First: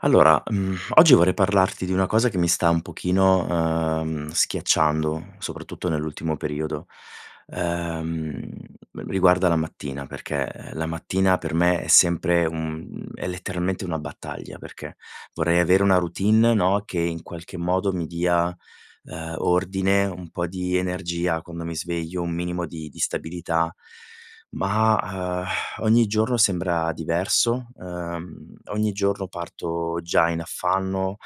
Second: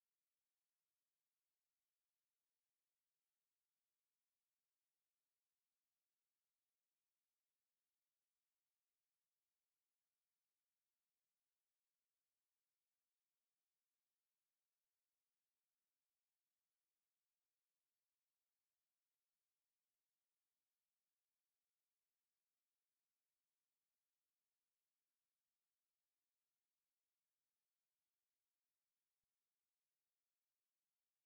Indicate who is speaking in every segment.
Speaker 1: Allora, mhmm, oggi vorrei parlarti di una cosa che mi sta un pochino, uhm, schiacciando, soprattutto nell'ultimo periodo, uhm, riguarda la mattina perché la mattina per me è sempre un è letteralmente una battaglia, perché vorrei avere una routine, no, che in qualche modo mi dia, uhm, ordine, un po' di energia quando mi sveglio, un minimo di di stabilità. Ma, uhm, ogni giorno sembra diverso, uhm, ogni giorno parto già in affanno,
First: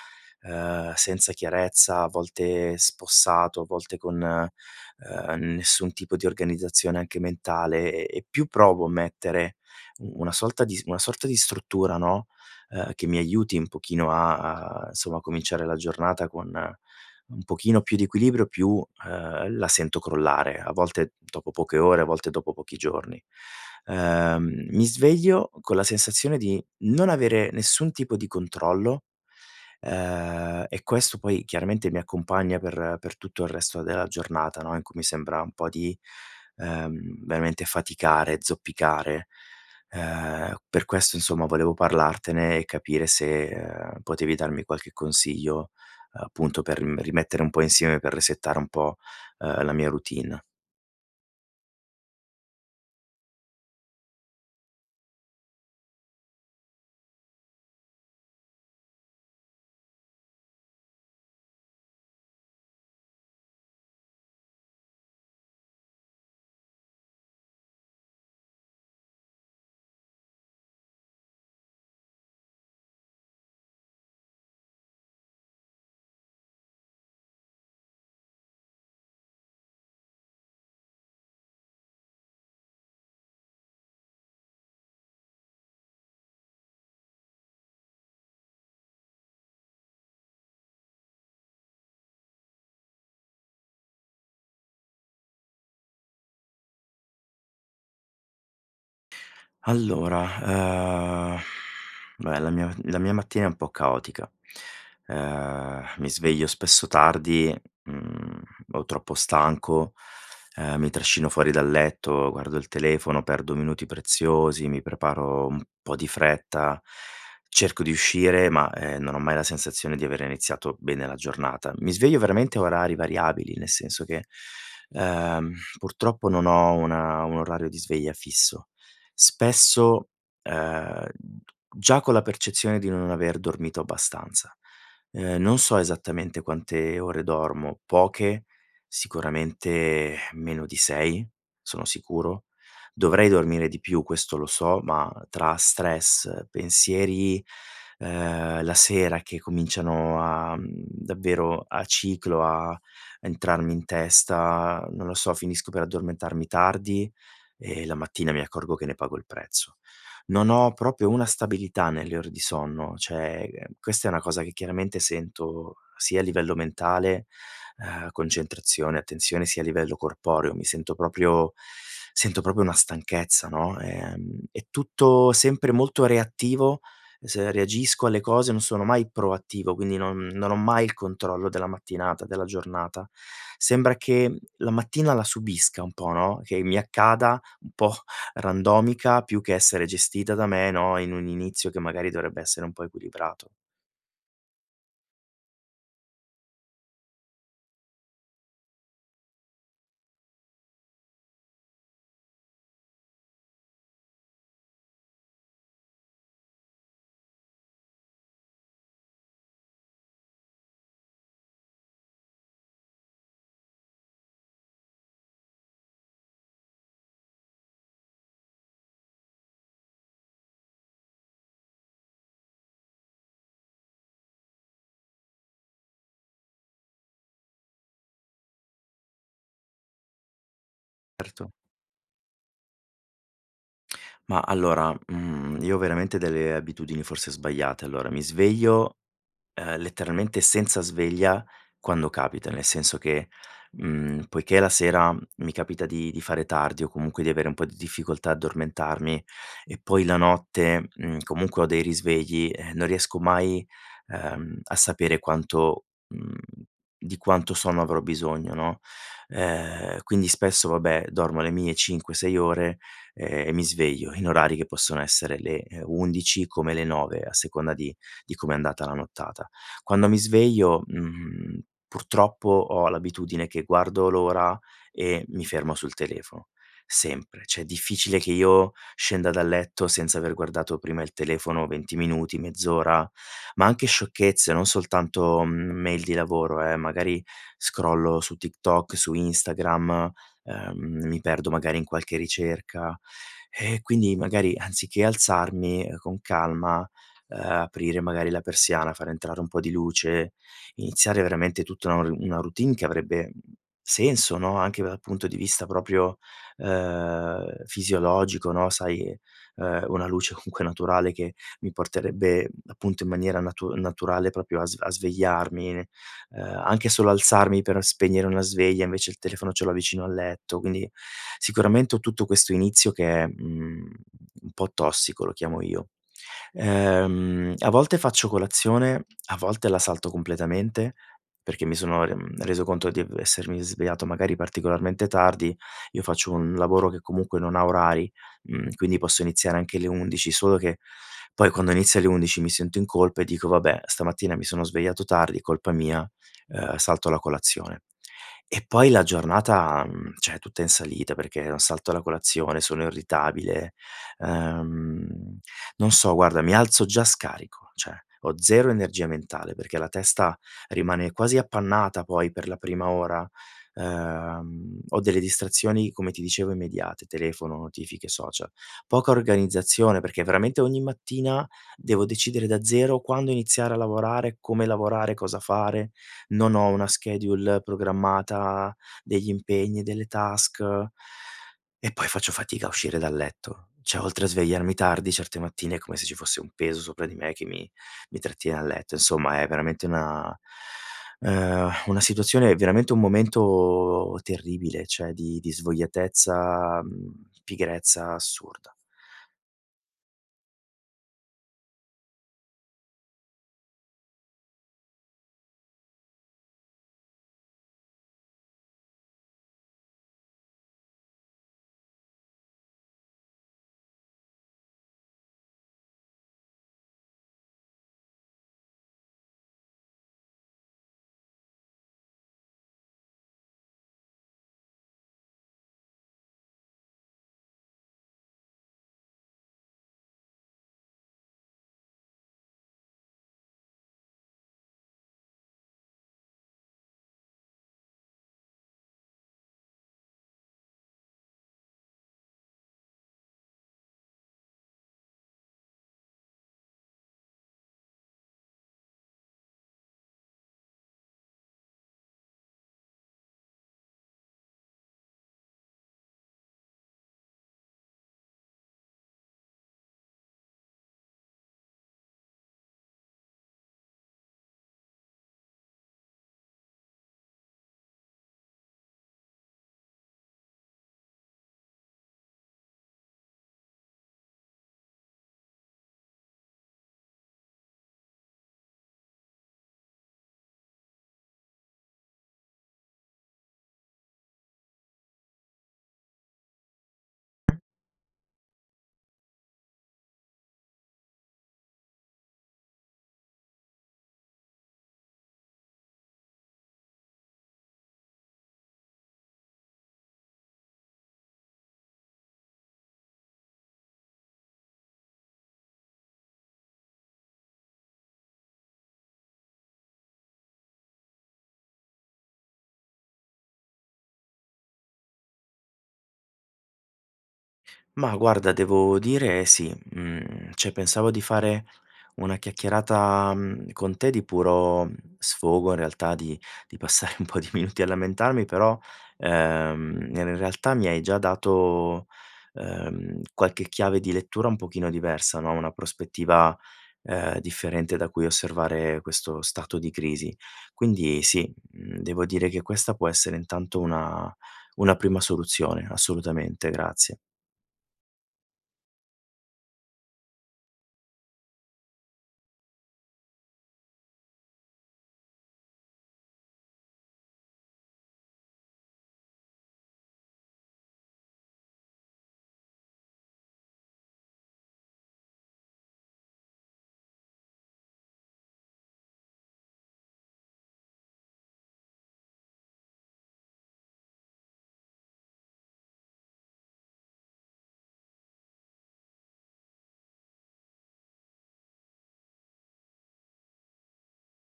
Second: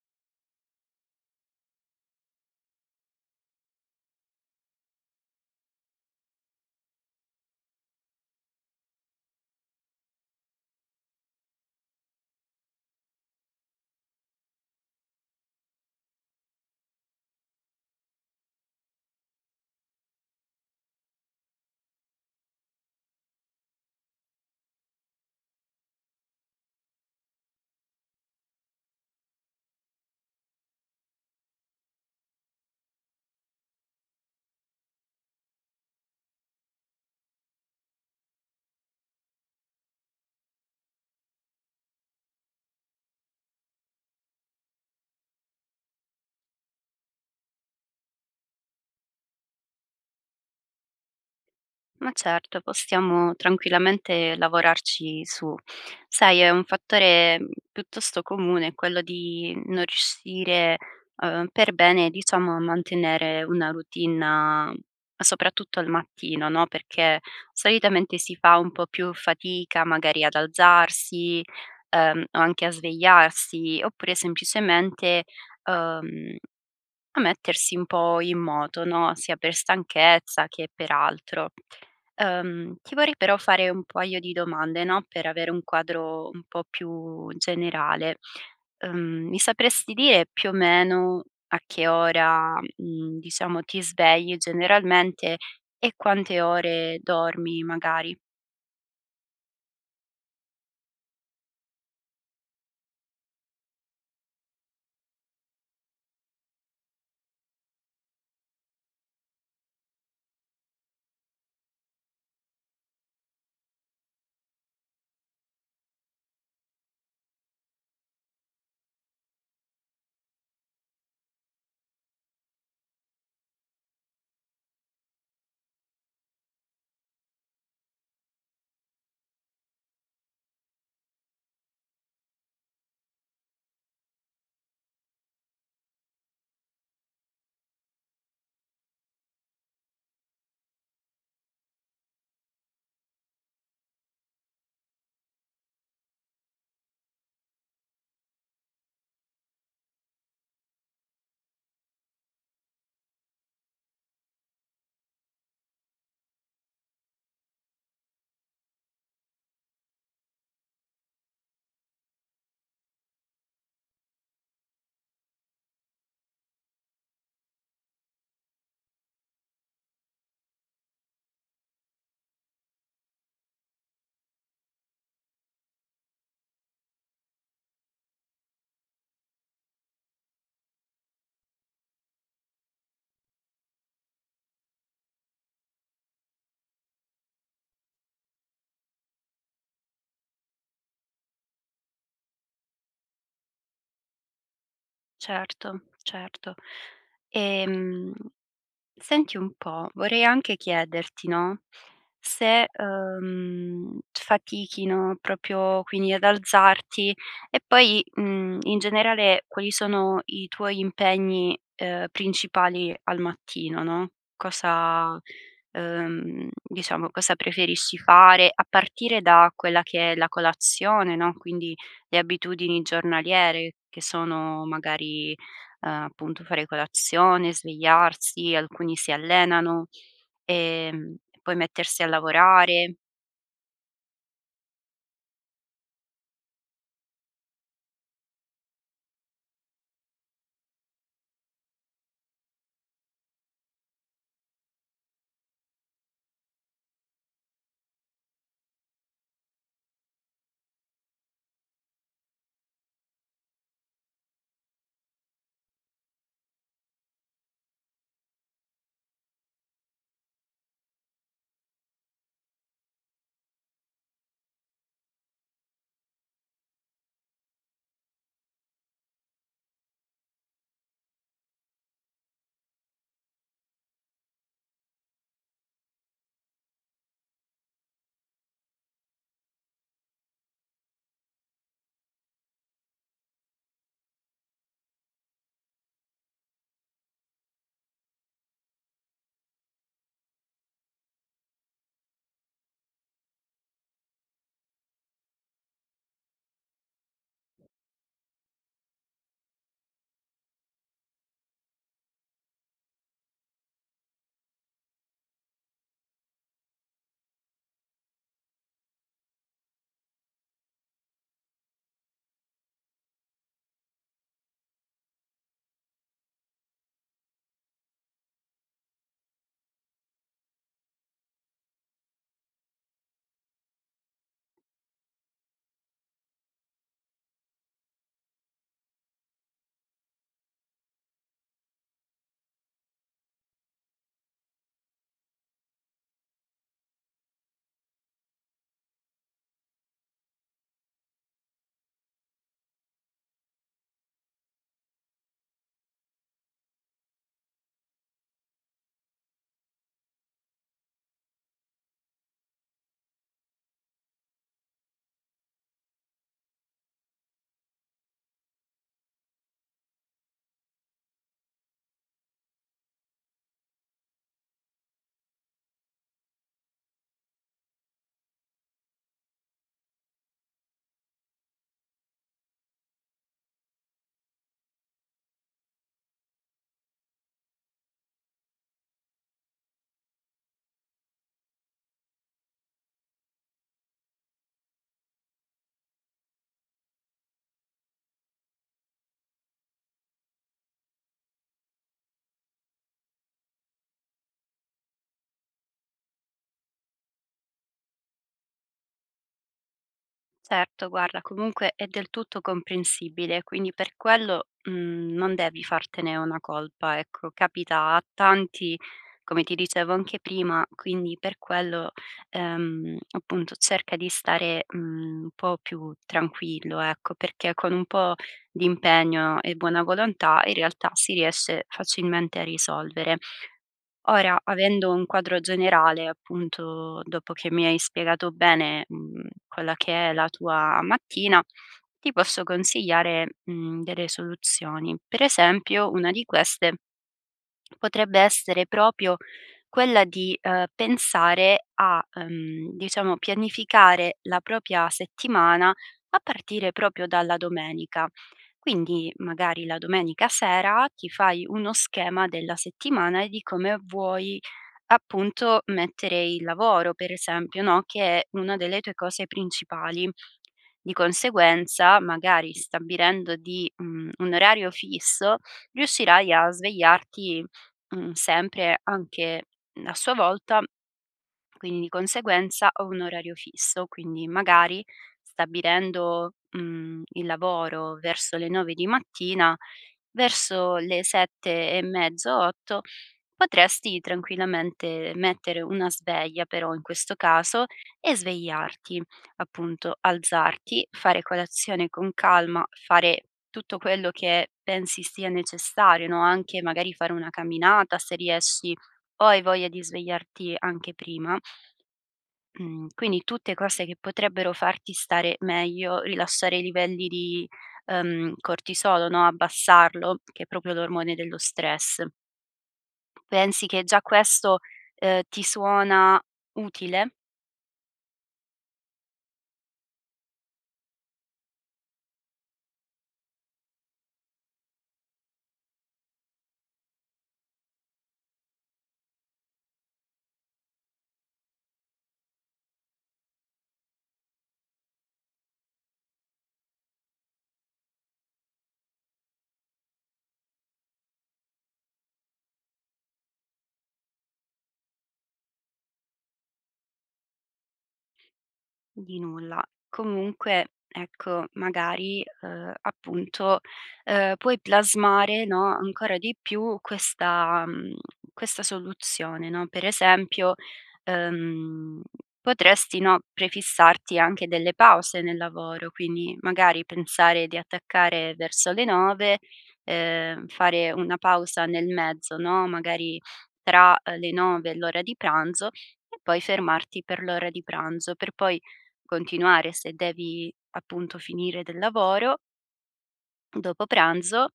Speaker 1: uhm, senza chiarezza, a volte spossato, a volte con, uhm, nessun tipo di organizzazione anche mentale e e più provo a mettere u una sorta di sorta di una sorta di struttura, no, uhm, che mi aiuti un pochino a a somma cominciare la giornata con un pochino più di equilibrio più, uhm, la sento crollare, a volte dopo poche ore, a volte dopo pochi giorni. Uhm, mi sveglio con la sensazione di non avere nessun tipo di controllo, uhm, e questo poi chiaramente mi accompagna per per tutto il resto della giornata, no, in cui mi sembra un po' di, uhm, veramente faticare, zoppicare, uhm, per questo insomma volevo parlartene e capire se, uhm, potevi darmi qualche consiglio, uhm, appunto per ri rimettere un po' insieme per resettare un po', uhm, la mia routine.
Speaker 2: Ma certo, possiamo tranquillamente lavorarci su. Sai, è un fattore piuttosto comune quello di non riuscire, uhm, per bene diciamo a mantenere una routine a soprattutto al mattino, no? Perché solitamente si fa un po' più fatica, magari ad alzarsi, uhm, o anche a svegliarsi, oppure semplicemente, uhm, a mettersi un po' in moto, no? Sia per stanchezza, che per altro. Uhm, ti vorrei però fare un paio di domande, no, per avere un quadro un po' più generale. Ehm, mi sapresti dire più o meno, a che ora, mhmm, diciamo, ti svegli generalmente e quante ore dormi, magari?
Speaker 1: Allora, uhm, beh, la mia m la mia mattina è un po' caotica: uhm, mi sveglio spesso tardi, mhmm, o troppo stanco, uhm, mi trascino fuori dal letto, guardo il telefono, perdo minuti preziosi, mi preparo un po' di fretta, cerco di uscire ma, uhm, non ho mai la sensazione di avere iniziato bene la giornata. Mi sveglio veramente a orari variabili, nel senso che, uhm, purtroppo non ho una un orario di sveglia fisso. Spesso, uhm, già con la percezione di non aver dormito abbastanza. Uhm, non so esattamente quante ore dormo, poche, sicuramente meno di 6, sono sicuro. Dovrei dormire di più, questo lo so, ma tra stress, pensieri, uhm, la sera che cominciano a mhmm, davvero a ciclo, a entrarmi in testa, non lo so, finisco per addormentarmi tardi e la mattina mi accorgo che ne pago il prezzo. Non ho proprio una stabilità nelle ore di sonno, cioè, questa è una cosa che chiaramente sento sia a livello mentale, uhm, concentrazione, attenzione sia a livello corporeo. Mi sento proprio, sento proprio una stanchezza, no? Ehm, è tutto sempre molto reattivo s reagisco alle cose, non sono mai proattivo, quindi non non ho mai il controllo della mattinata, della giornata. Sembra che, mhmm, la mattina la subisca un po', no? Che mi accada un po' randomica più che essere gestita da me, no, in un inizio che magari dovrebbe essere un po' equilibrato.
Speaker 2: Certo, certo. Ehm, senti un po', vorrei anche chiederti, no, se, uhm, fatichi, no, proprio quindi ad alzarti, e poi, mhmm, in generale quali sono i tuoi impegni, uhm, principali al mattino, no? Cosa uhm, diciamo, cosa preferisci fare a partire da quella che è la colazione, no, quindi le abitudini giornaliere che sono magari, uhm, appunto fare colazione, svegliarsi, alcuni si allenano, ehm, e
Speaker 1: Erto.
Speaker 2: poi mettersi a lavorare.
Speaker 1: Ma, allora, mhmm, io ho veramente delle abitudini forse sbagliate. Allora, mi sveglio, ehm, letteralmente senza sveglia, quando capita. Nel senso che, mhmm, poiché la sera mi capita di di fare tardi o comunque di avere un po' di difficoltà addormentarmi e poi la notte, mhmm, comunque ho dei risvegli, ehm, non riesco mai, uhm, a sapere quanto, mhmm, di quanto sonno avrò bisogno, no? Uhm, quindi spesso, vabbè, dormo le mie 5-6 ore, ehm, e mi sveglio in orari che possono essere le 11:00 come le 9:00, a seconda di di come è andata la nottata. Quando mi sveglio, mhmm, purtroppo, ho l'abitudine che guardo l'ora e mi fermo sul telefono, sempre. Cioè, è difficile che io scenda dal letto senza aver guardato prima il telefono 20 minuti, mezz'ora, ma anche sciocchezze, non soltanto mail di lavoro, eh. Magari scrollo su TikTok, su Instagram, uhm, mi perdo magari in qualche ricerca e quindi magari anziché alzarmi, ehm, con calma, uhm, aprire, magari la persiana, far entrare un po' di luce, iniziare veramente tutta un una routine che avrebbe senso, no, anche dal punto di vista proprio, uhm, fisiologico, no? Sai, uhm, una luce comunque naturale che mi porterebbe, appunto in maniera natu naturale, proprio a sve a svegliarmi. Uhm, anche solo alzarmi per spegnere una sveglia invece il telefono ce l'ho vicino al letto. Quindi, sicuramente ho tutto questo inizio che è, mhmm, un po' tossico, lo chiamo io. Ehm, a volte faccio colazione, a volte la salto completamente, perché mi sono, mhmm, reso conto di essermi svegliato magari particolarmente tardi. Io faccio un lavoro che comunque non ha orari, mhmm, quindi posso iniziare anche le 11:00, solo che poi quando inizio alle 11:00, mi sento in colpa e dico: "Vabbè, stamattina mi sono svegliato tardi, colpa mia, uhm, salto la colazione". E poi la giornata, mhmm, cioè, è tutta in salita perché salto la colazione, sono irritabile, uhm, non so guarda, mi alzo già scarico. Cioè, ho 0 energia mentale perché la testa rimane quasi appannata poi per la prima ora, uhm, ho delle distrazioni come ti dicevo immediate: telefono, notifiche, social. Poca organizzazione, perché veramente ogni mattina devo decidere da zero quando iniziare a lavorare, come lavorare, cosa fare. Non ho una schedule programmata degli impegni, delle task e poi faccio fatica a uscire dal letto. Cioè, oltre a svegliarmi tardi, certe mattine è come se ci fosse un peso sopra di me che mi mi trattiene a letto, insomma, è veramente una uhm, una situazione veramente un momento terribile, cioè, di di svogliatezza, mhmm, pigrezza assurda.
Speaker 2: Certo, guarda, comunque è del tutto comprensibile. Quindi per quello, mhmm, non devi fartene una colpa, ecco, capita a tanti, come ti dicevo anche prima, quindi per quello, ehm, appunto cerca di stare, mhmm, un po' più tranquillo, ecco, perché con un po' di impegno e buona volontà, in realtà si riesce facilmente a risolvere. Ora, avendo un quadro generale, appunto, dopo che mi hai spiegato bene, mhmm, quella che è la tua mattina, ti posso consigliare, mhmm, delle soluzioni. Per esempio, una di queste potrebbe essere proprio quella di, uhm, pensare a, uhm, diciamo, pianificare la propria settimana a partire proprio dalla domenica. Quindi, magari la domenica sera ti fai uno schema della settimana e di come vuoi appunto mettere il lavoro, per esempio, no, che è una delle tue cose principali. Di conseguenza, magari stabilendo di mhmm, un orario fisso, riuscirai a svegliarti, mhmm, sempre, anche a sua volta. Quindi, di conseguenza, ho un orario fisso, quindi magari stabilendo, mhmm, il lavoro verso le 9:00 di mattina, verso le 7 e mezzo, 8, potresti tranquillamente mettere una sveglia però in questo caso, e svegliarti, appunto alzarti, fare colazione con calma, fare tutto quello che pensi sia necessario, no? Anche magari fare una camminata, se riesci o hai voglia di svegliarti anche prima. Mhmm, quindi tutte cose che potrebbero farti stare meglio, rilasciare i livelli di, uhm cortisolo, no, abbassarlo che è proprio l'ormone dello stress. Pensi che già questo, uhm, ti suona utile?
Speaker 1: Ma guarda, devo dire sì. Mhmm, cioè, pensavo di fare una chiacchierata, mhmm, con te di puro sfogo, in realtà. Di di passare un po' di minuti a lamentarmi però, uhm, in realtà mi hai già dato, uhm, qualche chiave di lettura un pochino diversa, no, una prospettiva, uhm, differente da cui osservare questo stato di crisi. Quindi sì, mhmm, devo dire che questa può essere intanto una una prima soluzione. Assolutamente, grazie.
Speaker 2: Di nulla. Comunque, ecco magari, uhm, appunto, uhm, puoi plasmare, no, ancora di più questa, mhmm, questa soluzione, no? Per esempio, uhm, potresti, no, prefissarti anche delle pause nel lavoro, quindi magari pensare di attaccare verso le 9:00, uhm, fare una pausa nel mezzo, no? Magari tra le 9:00 e l'ora di pranzo, e poi fermarti per l'ora di pranzo, per poi continuare, se devi appunto finire del lavoro dopo pranzo,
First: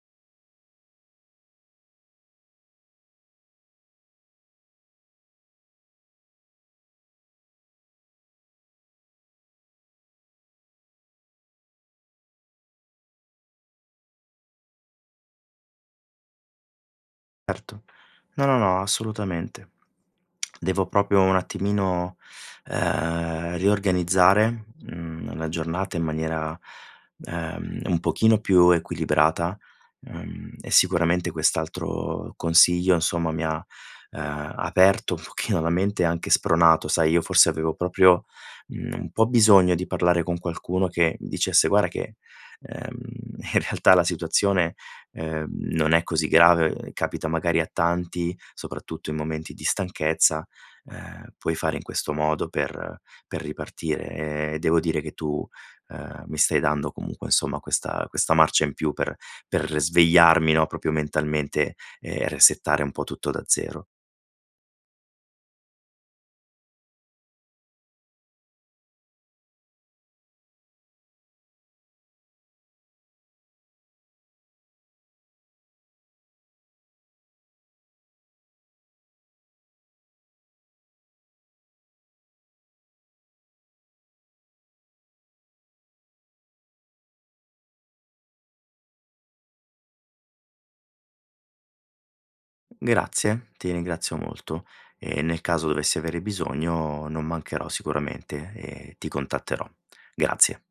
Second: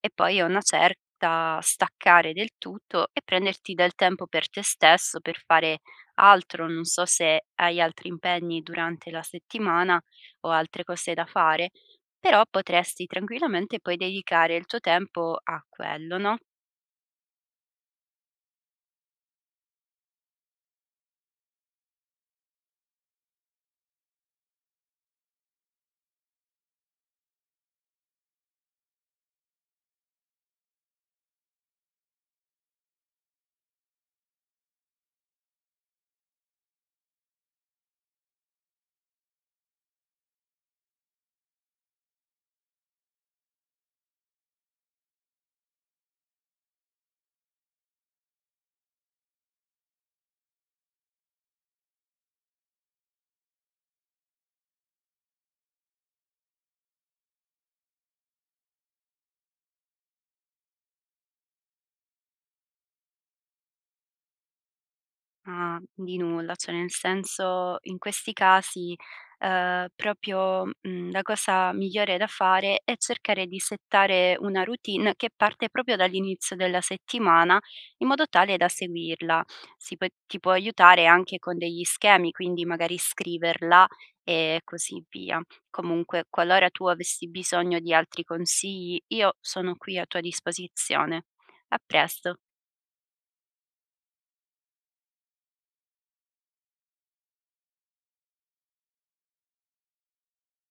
Speaker 2: e poi a una certa staccare del tutto e prenderti del tempo per te stesso, per fare altro, non so se hai altri impegni durante la settimana o altre cose da fare, però potresti tranquillamente poi dedicare il tuo tempo a quello, no?
Speaker 1: Erto. No, no, no, assolutamente. Devo proprio un attimino, uhm, riorganizzare, mhmm, la giornata in maniera, uhm, un pochino più equilibrata, uhm, e sicuramente quest'altro consiglio insomma mi ha, uhm, aperto un pochino la mente, anche spronato, sai? Io forse avevo proprio, mhmm, un po' bisogno di parlare con qualcuno che dicesse: "Guarda che, uhm, in realtà la situazione, ehm, non è così grave, capita magari a tanti soprattutto in momenti di stanchezza, uhm, puoi fare in questo modo per per ripartire". E devo dire che tu, uhm, mi stai dando comunque insomma questa questa marcia in più per per svegliarmi, no, proprio mentalmente e resettare un po' tutto da 0.
Speaker 2: Ah, di nulla. Cioè, nel senso, in questi casi, uhm, proprio, mhmm, la cosa migliore da fare è cercare di settare una routine che parte proprio dall'inizio della settimana, in modo tale da seguirla. Si può ti può aiutare anche con degli schemi, quindi magari scriverla e così via. Comunque, qualora tu avessi bisogno di altri consigli, io sono qui a tua disposizione. A presto!
Speaker 1: Grazie, ti ringrazio molto, e nel caso dovessi avere bisogno, non mancherò sicuramente e ti contatterò. Grazie.